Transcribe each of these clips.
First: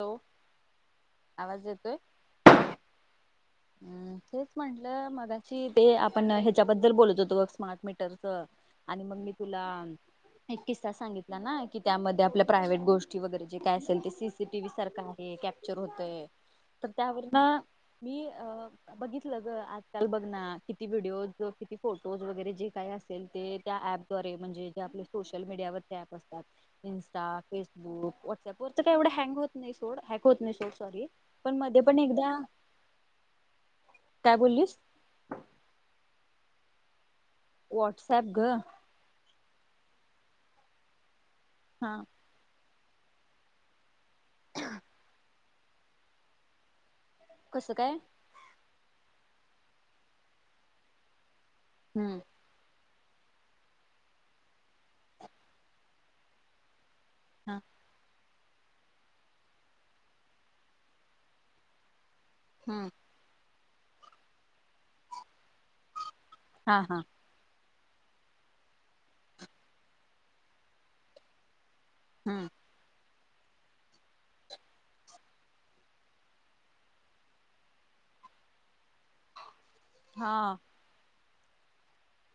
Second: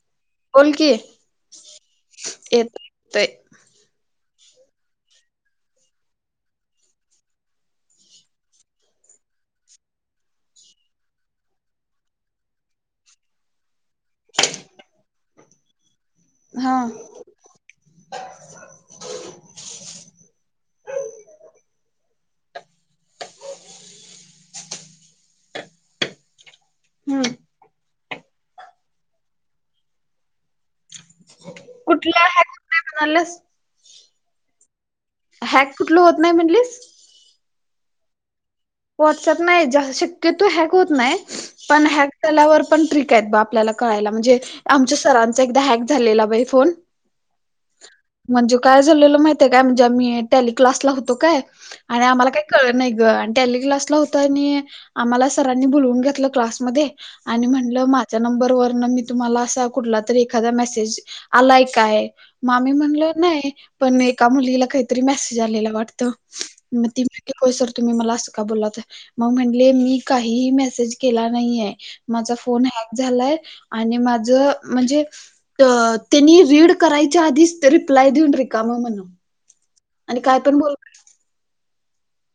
हो. कोण की. आवाज येतोय. येत. हम् तेच म्हंटलं मगाची ते आपण ह्याच्याबद्दल बोलत होतो स्मार्ट मीटरच. आणि मग मी तुला. एक किस्सा सांगितला ना की त्यामध्ये आपल्या प्रायव्हेट गोष्टी वगैरे जे काय असेल ते सीसीटीव्ही सारखा आहे. पचर होतय हा तर त्यावर मी. बघितलं ग आजकाल बघ ना किती व्हिडिओज किती फोटोज वगैरे जे काही असेल ते त्या ऍप. े म्हणजे जे आपले सोशल मीडियावर टॅप असतात. हम्म इन्स्टा फेसबुक व्हॉट्सअप वर काय एवढं हँग होत नाही सोड हॅग होत नाही सोड सॉरी. पण मध्ये पण कुठला एकदा ह कर म्हणाल. काय बोललीस. हॅक कुठलं होत नाही म्हणटलीस. वॉट्सॲप ग. व्हॉट्सअप नाही शक्यतो हॅक होत नाही पण हा हॅक. त्यालावर पण ट्रिक आहेत बा आपल्याला कळायला म्हणजे आमच्या सरांचा एकदा हॅक झालेला बा फोन. कसं काय. म्हणजे काय झालेलं माहिितय काय म्हणजे आम्ही टेलिक्लासला होतो काय आणि हम्म आम्हाला काय. कळ नाही ग आणि त्याली क्लासला होत आणि आम्हाला सरांनी बुोलवून घेतलं क्लासमध्येध्ये. आणि हा म्हणलं म. नंबर व न मी तुम्हाला असा कुठला तरी एखादा मेसेज आलाय काय. मामी हा म्हणल नाही पण एका मुलीला काहीतरी मेसेज आलेला वाटत मग त. हा होय सर तुम्ही मला असं का बोलात मग म्हणले मी काहीही मेसेज केला नाहीय. माझा फोन हॅक झालाय आणि माझ म्हणजे. त्यांनी रीड करायच्या आधीच रिप्लाय देऊन र काा म म्हणून. आणि काय हा पण बोल.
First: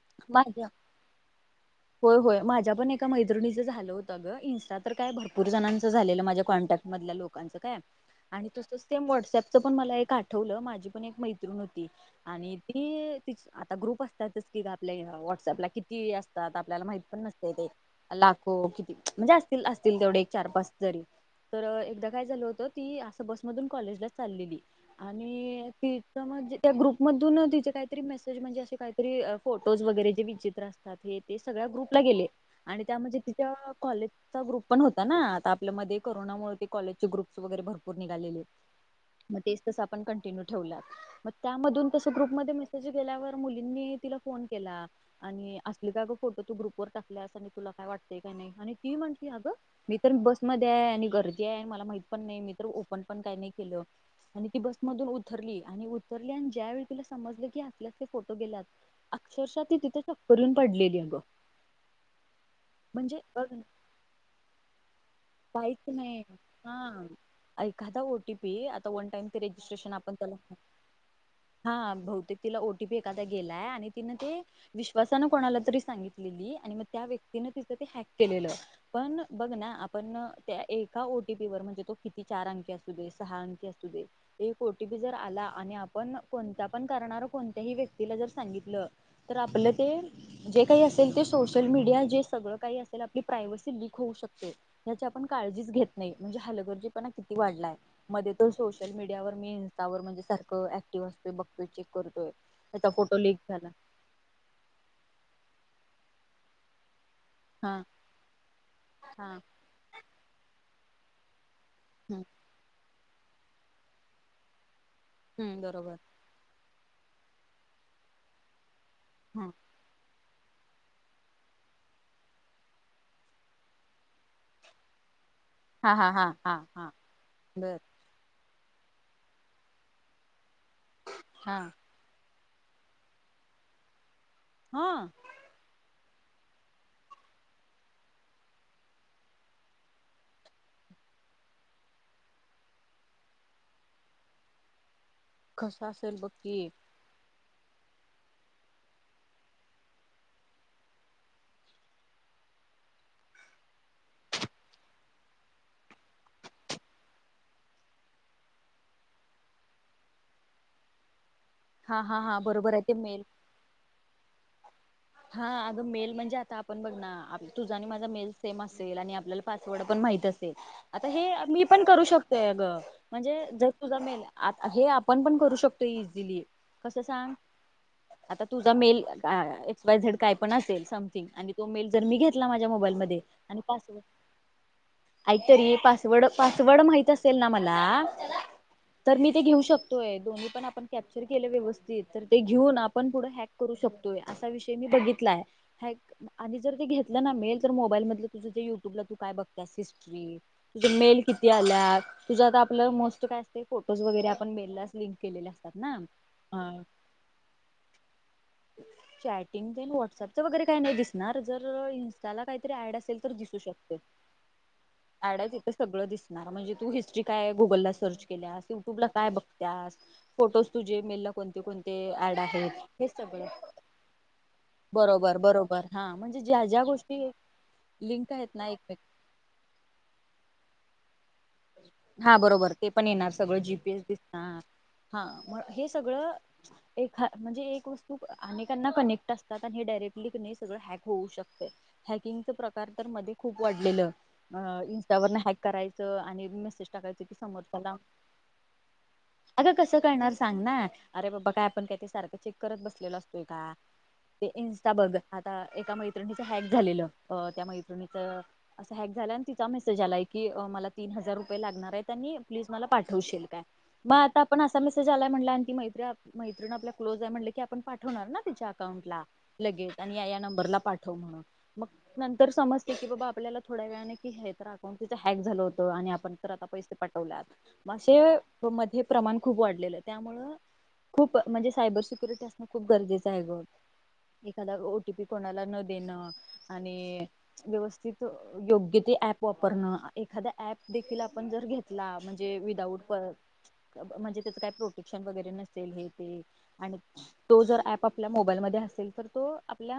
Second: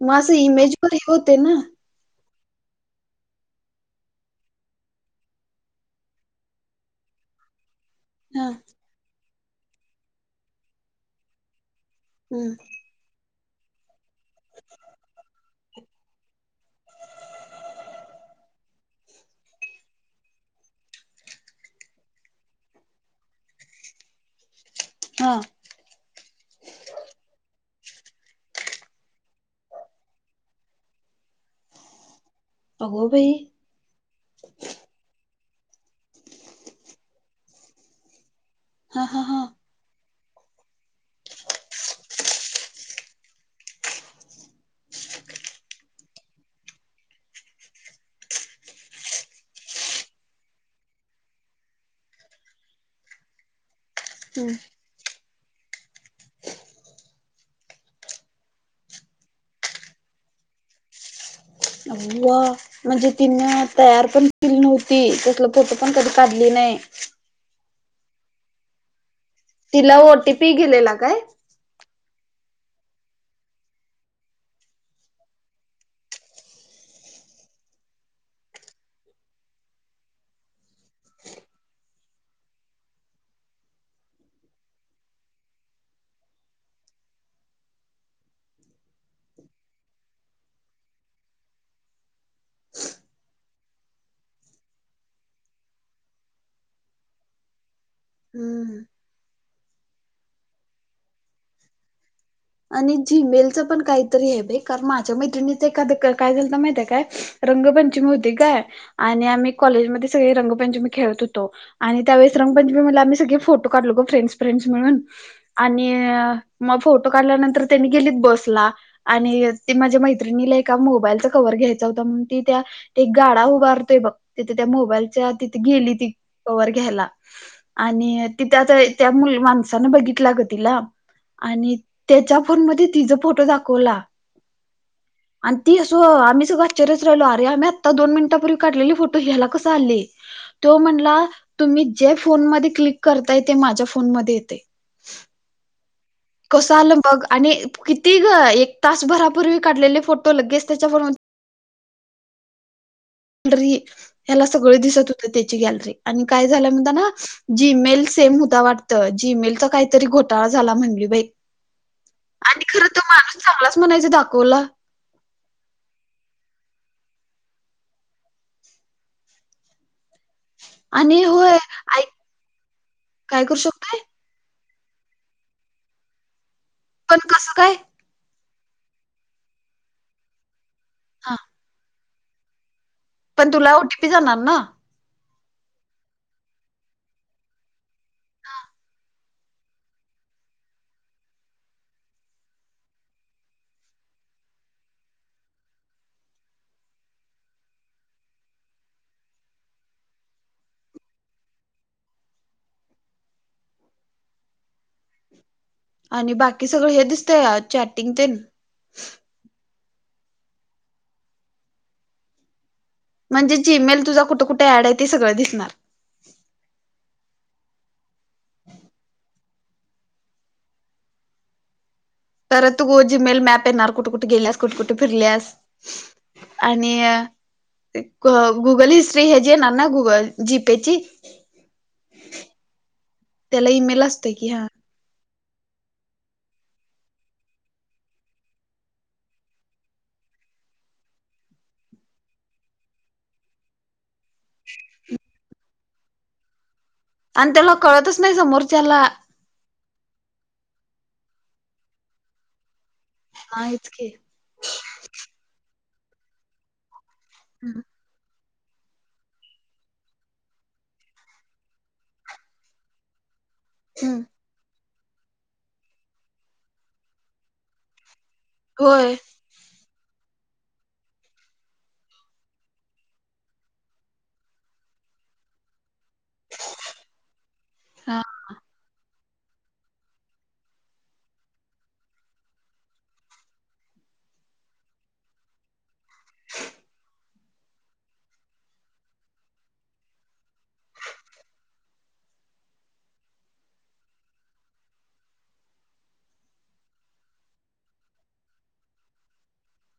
मगं माझ्या इमेजवर होते ना. होय होय माझ्या पण एका मैत्रिणीचं झालं होतं गं इन्स्टा तर काय भरपूर जणांचं झालेलं माझ्या कॉन्टॅक्ट. मधल्या लोकांचं काय. हा आणि तसंच ते व्हॉट्सअपच पण मला एक आठवलं माझी पण एक मैत्रिण होती. हम्म, आणि ते त आता ग्रुप असतात. आपल्या व्हॉट्सअपला किती असतात आपल्याला माहीत पण नसते ते. लाखो किती म्हणजे असतील असतील तेवढे एक चार पाच जरी. तर एकदा काय झालं होतं ती असं बसमधून कॉलेजला चाललेली. हा आणि तिच म्हणजे त्या ग्रुपमधून तिचे काहीतरी मेसेज म्हणजे असे काहीतरी. फोटोज वगैरे जे विचित्र असतात हे ते सगळ्या ग्रुपला गेले. आणि अगो त्यामध्ये बाई तिच्या कॉलेजचा ग्रुप पण होता. आता आपल्या म कोरोनामुळे ते कॉलेज चे ग्रुप्स वगैरे भरपूर निघालेले हा हा मग हा ते. आप कंटिन्यू ठेवलं त्यामध्ये त ग्रुप म मसेज गेल्यावर मुलींनी. तिला फोन केला आणि असली काय ग फोटो तू ग्रुपवर टाकला असं तुला काय वाटतंय काही नाही. आणि ती म्हटली अगं. मी तर बसमध्ये आहे आणि गर्दी आहे आणि मला माहित पण नाही मी तर ओपन पण काही नाही केलं. आणि ती बसमधून उतरली आणि उतरली आणि ज्यावेेळी तुला समजलं की हलेले फोटो गेलात. अक्षरशः ती तिथे चक्कर येऊन पडलेली आहे गं. अव म्हणजे तिन बघ तयार पण केली नव्हती. फोटो काहीच पण कधी नाही काढली नाही. हा एखादा ओ टीपी आता वन टाइम. ते रेजिस्ट्रेशन तिला ओ आपण टी त्याला पी गेलेला काय? हा बहुतेक तिला ओटीपी एखादा गेलाय आणि तिनं ते. विश्वासानं कोणाला तरी सांगितलेली आणि मग त्या व्यक्तीने तिचं ते हॅक केलेलं. पण बघ ना आप. पण त्या एका ओटीपी वर म्हणजे तो किती चार अंकी असू दे सहा अंकी असू दे. एक ओटीपी जर आला आणि आपण कोणता पण करणार कोणत्याही व्यक्तीला जर सांगितलं. तर आपलं ते. जे काही असेल ते सोशल मीडिया जे सगळं काही असेल आपली प्रायव्हसी लीक होऊ शकते. याची आपण काळजीच घेत नाही म्हणजे हलगर्जीपणा किती वाढलाय मध्ये तर हम्म सोशल मीडिया. त्यावर मी इंस्टावर म्हणजे सारखं ऍक्टिव्ह असतोय बघतो चेक करतोय. त्याचा आणि फोटो लीक झीमेलचं झाला पण काहीतरी आहे बे कार माझ्या मैत्रिणीचं एखादं काय झालं तर माहिती आहे काय. हा रंगपंचमी होती काय आणि हा. आम्ही कॉलेजमध्ये सगळी रंगपंचमी खेळत होतो. आणि हम्म त्यावेळेस रंगपंचमी मला आम्ही सगळे फोटो काढलो गो फ्रेंडस फ्रेंडस म्हणून हम्म आणि. बरोबर मग फोटो काढल्यानंतर त्यांनी गेलीत बसला हम्म आणि. ती माझ्या मैत्रिणीला एका मोबाईलचा कवर घ्यायचा होता म्हणून ती त्या. ते एक गाडा उभारतोय बघ तिथे त्या मोबाईलच्या. गेली हा हा ती हा हा कवर हा घ्यायला बर आणि. तिथ आता त्या मु माणसानं बघितलं ग तिला हा आणि. त्याच्या फोन मध्ये तिचा फोटो दाखवला. हा. आणि ती असं आम्ही सगळे आश्चर्य राहिलो आरे आम्ही आत्ता दोन मिनिटांपूर्वी काढलेली फोटो याला कसा आली तो म्हणला तुम्ही जे फोन म क्लिक करताय ते माझ्या फोनमध्ये येते कसं असेल बघ. की कसं आलं बघ आणि किती ग एक तासभरापूर्वी काढलेले फोटो लगेच त्याच्या फोन मध्ये. री त्याला सगळं दिसत होतं त्याची गॅलरी आणि काय झाल म्हणता ना जी-मेल सेम होता वाटत जीमेलचा कायतरी घोटाळा झाला म्हणली बाई हा हा हा आणि बरोबर आहे ते खरं तो मेल माणूस चांगलाच म्हणायच दाखवला. हा अगं मेल म्हणजे आता आपण बघ ना तुझा आणि माझा मेल सेम असेल आणि आपल्याला पासवर्ड पण माहीत अस आता आणि हे होय मी पण करू ऐक शकतय अग काय म्हणजे करू जर शकतोय तुझा मेल आ हे आपण पण करू शकतो इझिली कसं पण सांग काय आता तुझा मेल एक्स वाय झेड काय पण असेल समथिंग हा आणि तो मेल जर मी घेतला माझ्या मोबाईल मध्ये पण आणि तुला पासवर्ड ओटीपी जाणार ना ऐक तरी पासवर्ड पासवर्ड माहीत असेल ना मला हा तर मी ते घेऊ शकतोय दोन्ही पण आपण कॅप्चर केलं व्यवस्थित तर ते घेऊन आपण पुढं हॅक करू शकतोय असा विषय मी बघितलाय हॅक आणि जर ते घेतलं ना मेल तर मोबाईल मधलं तुझ जे युट्यूबला तू काय बघत्यास हिस्ट्री तुझ मेल किती आल्यात तुझं आता आपलं मोस्ट काय असतय फोटोज वगैरे आपण मेललाच लिंक केलेले अस आणि बाकी सगळं हे दिसत चॅटिंग तेनं चॅटिंग तेन व्हॉट्सअपच वगैरे काय नाय दिसणार जर इन्स्टाला कायतरी ऍड असेल तर म्हणजे दिसू शकते. जीमेल तुझा कुट कुट ऍड आहे ते सगळं दिसणार. णार म्हणजे तू हिस्ट्री काय गुगल सर्च केल्यास युट्यूब ला काय बघत्यास फोटोज तुझे मेलला कोणते कोणते ऍड तर आहेत तु गो हे जिमेल सगळं मॅप येणार कुट कुट गेल्यास कुट कुट बरोबर फिरल्यास बरोबर हा म्हणजे ज्या ज्या आणि गोष्टी लिंक ग आहेत ना गुगल एकमेक हिस ते ह्याजी येणार ना गुगल जीपे ची हा बरोबर ते पण येणार सगळं त्याला जी पी ईमेल एस असतोय की दिसणार हा हा म हे सगळं एखा म्हणजे एक वस्तू अनेकांना कनेक्ट असतात आणि हे डायरेक्टली सगळं हॅक होऊ शकतय. हॅकिंगच प्रकार तर मध्ये खूप वाढलेलं इंस्टावरन हॅक करायचं आणि मेस सेज टाकाय आणि त्याला कळतच नाय समोरच्याला अग कसं करणार सांग ना अरे बाबा काय आपण काय ते सारखं चेक करत बसलेलो असतोय हा का? हेच की ते इन्स्टा बग आता एका मैत्रिणीचं हॅक झालेलं अ त्या मैत्रिणी त असा हॅक झाला आणि तिचा मेसेज आलाय की मला तीन हजार रू पये लागणार येत आणि प्लीज मला पाठवशील काय? पण असा मेसेज आलाय म्हणल्या आणि ती मैत्री मैत्रीण आपल्या क्लोज आहे म्हटलं की आपण पा पाठवणार ना तिच्या अकाउंट होय ला लगेच आणि या यां नंबरला पाठव म्हणून मग नंतर समजते की बाबा आपल्याला थोड्या वेळाने की हे तर अकाउंट तिच हॅक झालं होतं आणि आप तर पैसे पाठवले आत म असे हा मध्ये प्रमाण खूप वाढलेलं य त्यामुळ खूप म्हणजे सायबर सिक्युरिटी असणं खूप गरजेचं हाय ग एखादा ओ टी पी कोणाला न देणं आणि व्यवस्थित योग्य ते ऍप वापरणं एखादा ऍप देखील आप आपण जर घेतला म्हणजे विदाउट पर म्हणजे त्याचं काय प्रोटेक्शन वगैरे नसेल हे ते आणि तो जर ऍप आपल्या मोबाईलमध्ये असेल तर तो आपल्या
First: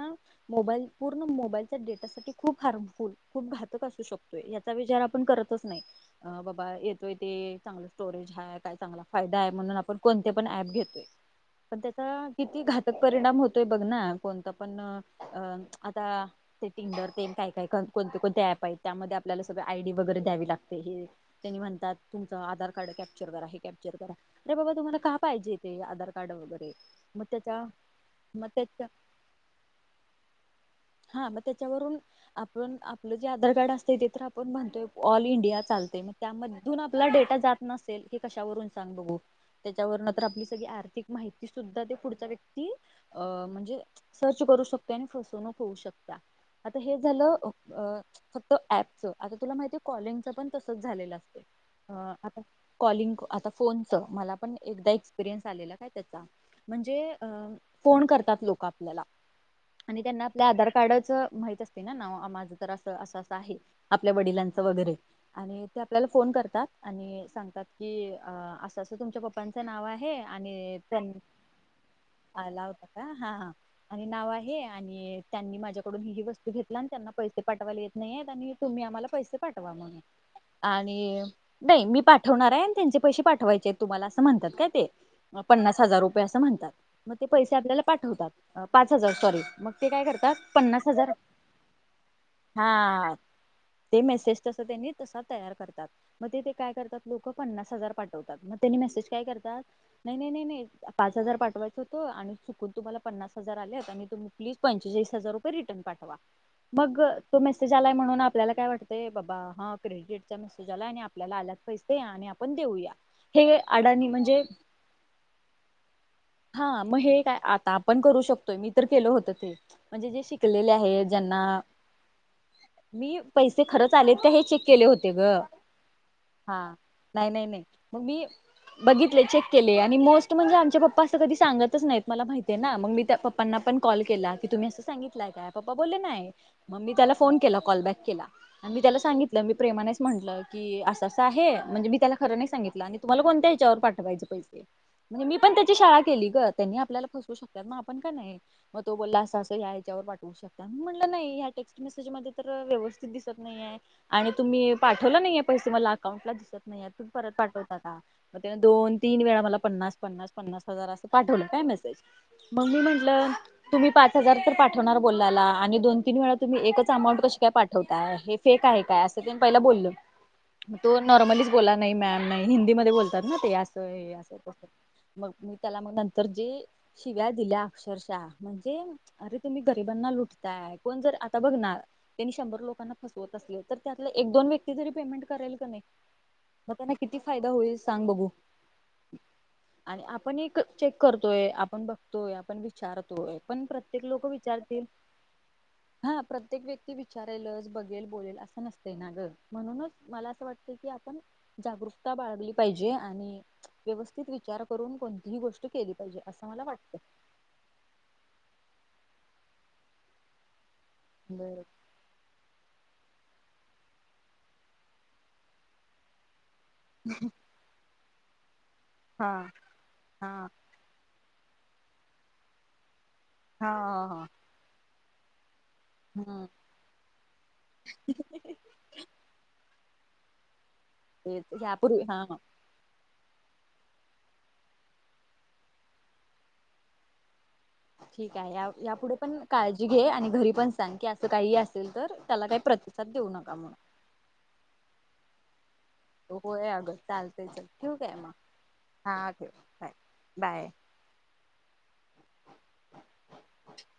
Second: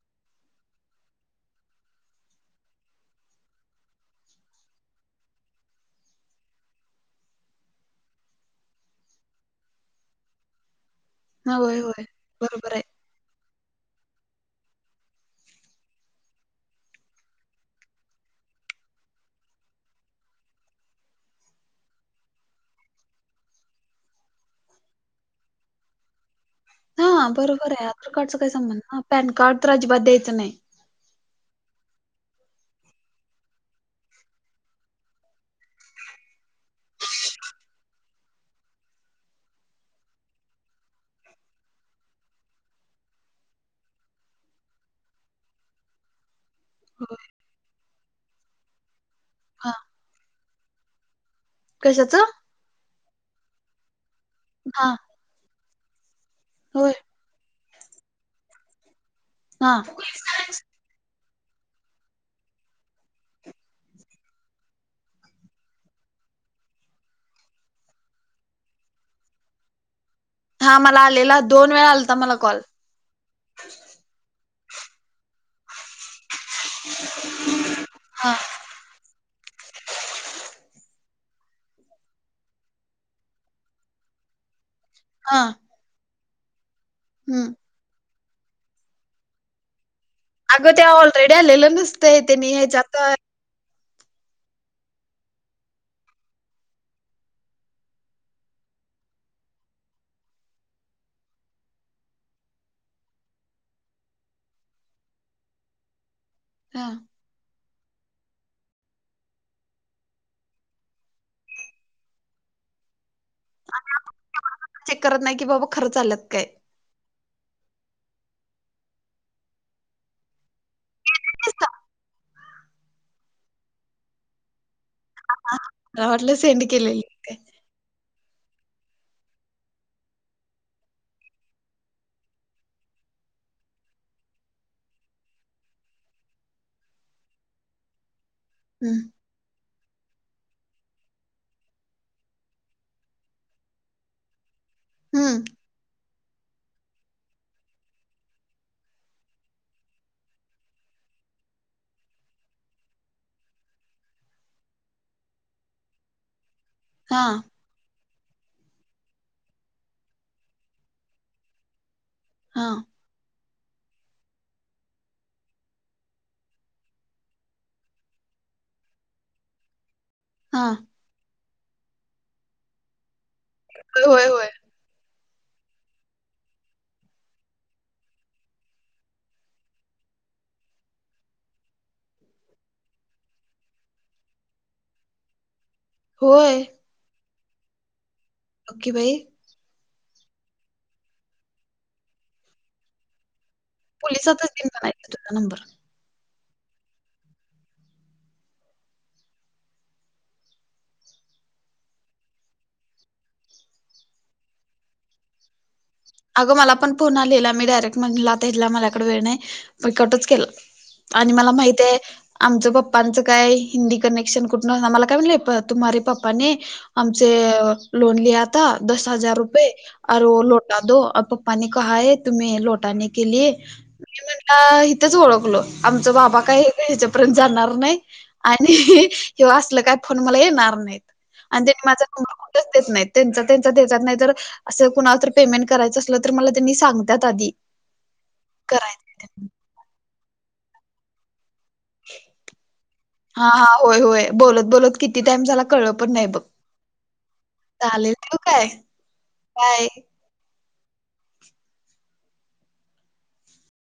मोबाईल पूर्ण मोबाईलच्या डेटासाठी खूप हार्मफुल खूप घातक असू शकतोय. या चां विचार आपण करतच नाय बाबा येतोय ते चांग स्टोरेज हाय काय चांगला फायदा हाय म्हणून आपण कोणते पण ऍप घेतोय. हा, पण होय होय त्याचा किती बरोबर आहे घातक परिणाम होतोय बघ ना कोणता पण अ आता सेटिंगडर तेन काय काय कोणते कोणते ऍप आहेत त्यामध्ये आपल्याला सगळ आयडी वगैरे द्यावी लागते हे त्यांनी म्हणतात तुमचं आधार कार्ड कॅप्चर करा हे कॅप्चर करा अरे बाबा तुम्हाला का पाहिजे तेे आधार कार्ड वगैरे हा मग त्याच्या बरोबर आहे आधार कार्डच मग काही संबं त्याच्या ना पॅन कार्ड तर अजिबात्यायं नाही हा मग त्याच्यावरून आपण आपलं जे आधार कार्ड असते ते तर आपण म्हणतोय ऑल इंडिया चालतेय म त्यामधून आपला डेटा जात नसेल हे कशावरून सांग बघू त्याच्यावर नंत आपली सगळी आर्थिक माहिती सुद्धा ते पुढचा व्यक्ती अ म्हणजे सर्च करू शकते आणि फसवू नक हे झा फक् आ तुला हा माहि कलंगण त झालेलं अस कशाच आ कॉलिंग आता फोनच मला पण एकदा हा एक परयस आलेला काय त्याचा होय म्हणजे फोन करतात लोक आपल्याला हा आणि त्यांना आपल्या आधार कार्डच माहित असते ना ना माझं तर असं असं असं आहे आपल्या वडिलांचं वगैरे आणि ते आपल्याला फोन करतात आणि सांगतात की असं असं तुमच्या पप्पांचं नाव आहे हा आणि मला आलेला दोन वेळा आला तर मला कॉल आला होता हा आणि नाव आहे आणि त्यांनी माझ्याकडून ही ही वस्तू घेतला आणि त्यांना पैसे पाठवायला येत नाही हा आणि तुम्ही आम्हाला पैसे पाठवा म्हगून आणि नाही मी पाठवणार आहे आणि त्यांचे पैसे पाठवायचे तुम्हाला असं म्हणतात काय ते हा पन्नास हजार रुपये, असं म्हणतात. मग ते हम्म पैसे, आपल्याला पाठवतात. पाच हजार, सॉरी. मग ते काय करतात? तर, अगं पन्नास त्या हजार. ऑलरेडी आलेलं नसतंय त्यांनी ह्याच्यात हा. ते मेसेज तसं, त्यांनी तसा तयार करतात. मग ते, ते काय करतात लोक, पन्नास हजार पाठवतात. मग त्यांनी मेसेज काय करतात, नाही, नाही, नाही, नाही. पाच हजार, पाठवायचं होतं आणि चुकून तुम्हाला पन्नास हजार आलेत. आणि तुम्ही प्लीज पंचेचाळीस हजार रिटर्न पाठवा. मगं तो मेसेज आलाय म्हणून, आपल्याला काय वाटतंय? बाबा हा! क्रेडीटेडचा मेसेज आलाय आणि आपल्याला आल्यात पैसे आणि आपण देऊया हे अडणी म्हणजे चेक करत नाही की, बाबा खरंच आलेत काय? हा, मग हे काय? आता आपण करू शकतोय, मी तर केलं होत ते. म्हणजे जे शिकलेले आहे, ज्यांना. तेच ना, मी पैसे खरंच आलेत का हे चेक केले होते गं, मला वाटलं सेंड हा. केलेली नाही, काय नाही, नाही. मग मी बघितले, चेक केले. आणि मोस्ट म्हणजे आमचे पप्पा तर कधी सांगतच नाहीत मला माहिती आहे ना. मग मी त्या पप्पांना पण कॉल केला की, तुम्ही असं सांगितलंय का? पप्पा बोलले नाही, मग मी त्याला फोन केला. कॉलबॅक केला आणि मी त्याला हम्म सांगित त्याला, मी प्रेमानेच म्हटलं की असं-असं आहे. म्हणजे मी त्याला, खरं नाही सांगितलं आणि तुम्हाला, कोणत्या ह्याच्यावर पाठवायचें पैसे. म्हणजे मी हम्म पण, त्याची शाळा केली गं. त्यांनी आपल्याला फसवू शकतात, मग आपण का नाही? मग तो बोलला, असं-असं या ह्याच्यावर पाठवू शक तातं. म्हटलं नाही ह्या टेक्स्ट मेसेज मध्ये तर, व्यवस्थित दिसत नाही आहे. आणि तुम्ही, पाठवलं नाहीये पैसे मला अकाउंटला दिसत नाही. आता हा परत पाठवतो आता दोन-तीन वेळा मला, पन्नास-पन्नास-पन्नास हजार असं पाठवलं, काय मेसेज. मग हा मी म्हंटलं तुम्ही पाच हजार तर पाठवणार बोललेला आणि दोन-तीन वेळा तुम्ही एकच अमाऊंट कशी काय पाठवताय? हे फेक आहे का? असं तेनं पहिला बोललं हा तो नॉर्मलीच बोलला, नही मॅम नाही. हिंदीमध्ये बोलतात ना ते असं हे होय असं होय तसं मग मी त्याला, मग नंतर जे शिव्या दिल्या अक्षरशः म्हणजे अरे! तुम्ही गरिबांना लुटताय. कोण जर आता बघ ना त्यांनी शंभर लोकांना फसवत असले तर, त्यातला एक-दोन व्यक्ती तरी पेमेंट करेल का नाही? होय. मग त्यांना, किती फायदा होईल. सांग बघू? बघ की बाई. आणि आपण एकं चेक करतोयं, आपण बघतोयं, आपण विचारतोयं. पण प्रत्य पोलिसातच देईन म्हणायच तुझा नंबर. हा प्रत्येक व्यक्ती विचारेलंच बघेल, बोलेल असं नसतंय ना! गं. म्हणूनच मला असं वाटतंय की. आपण जागरूकता, बाळगली पाहिजे. आणि व्यवस्थित विचार करून कोणतीही गोष्टं अगं मला पण फोन आलेला मी डायरेक्ट म्हंटलं आता हेनला माझ्याकडं वेळ नाही, मी कटच केल. आणि मला बर माहित आहे आमचं पप्पांचं, काय हिंदी कनेक्शन कुठून आलं? आ मला काय म्हणले, तुम्हारे पप्पाने हमसे लोन लिया था. दस हा हजार रुपये और ओ हा लोट टा दो. और पप्पा ने कहा हैं, तुम्हें लोटाने के लिए. हा मी हा हा. म्हणलं त्याला इथच ओळखलो. आमचं बाबा हम्म काय ह्याच्यापर्यंत जाणार नाही आणि हे असलं काय फोन मला येणार नाही. तेच आणि त्यांनी यापूर्वी माझा हा नंबर कुठंच देत नाहीत. त्यांचा-त्यांचा देतात, नाही तर असं कुणाला तर पेमेंट करायचं असलं तर मला त्यांनी सांगतात आधी. ठीक आहे. यापुढे करायचं पण काळजी घे आणि घरी पण सांग की तसं काही असेल तर त्याला काही प्रतिसाद देऊ नका म्हणून. बोलत-बोलत किती टाईम झाला क कळलं पण नाही. बघ होय अगं चालतंय. चल ठेवू चालेल का मग? काय हा ठेव, बाय. बाय-बाय.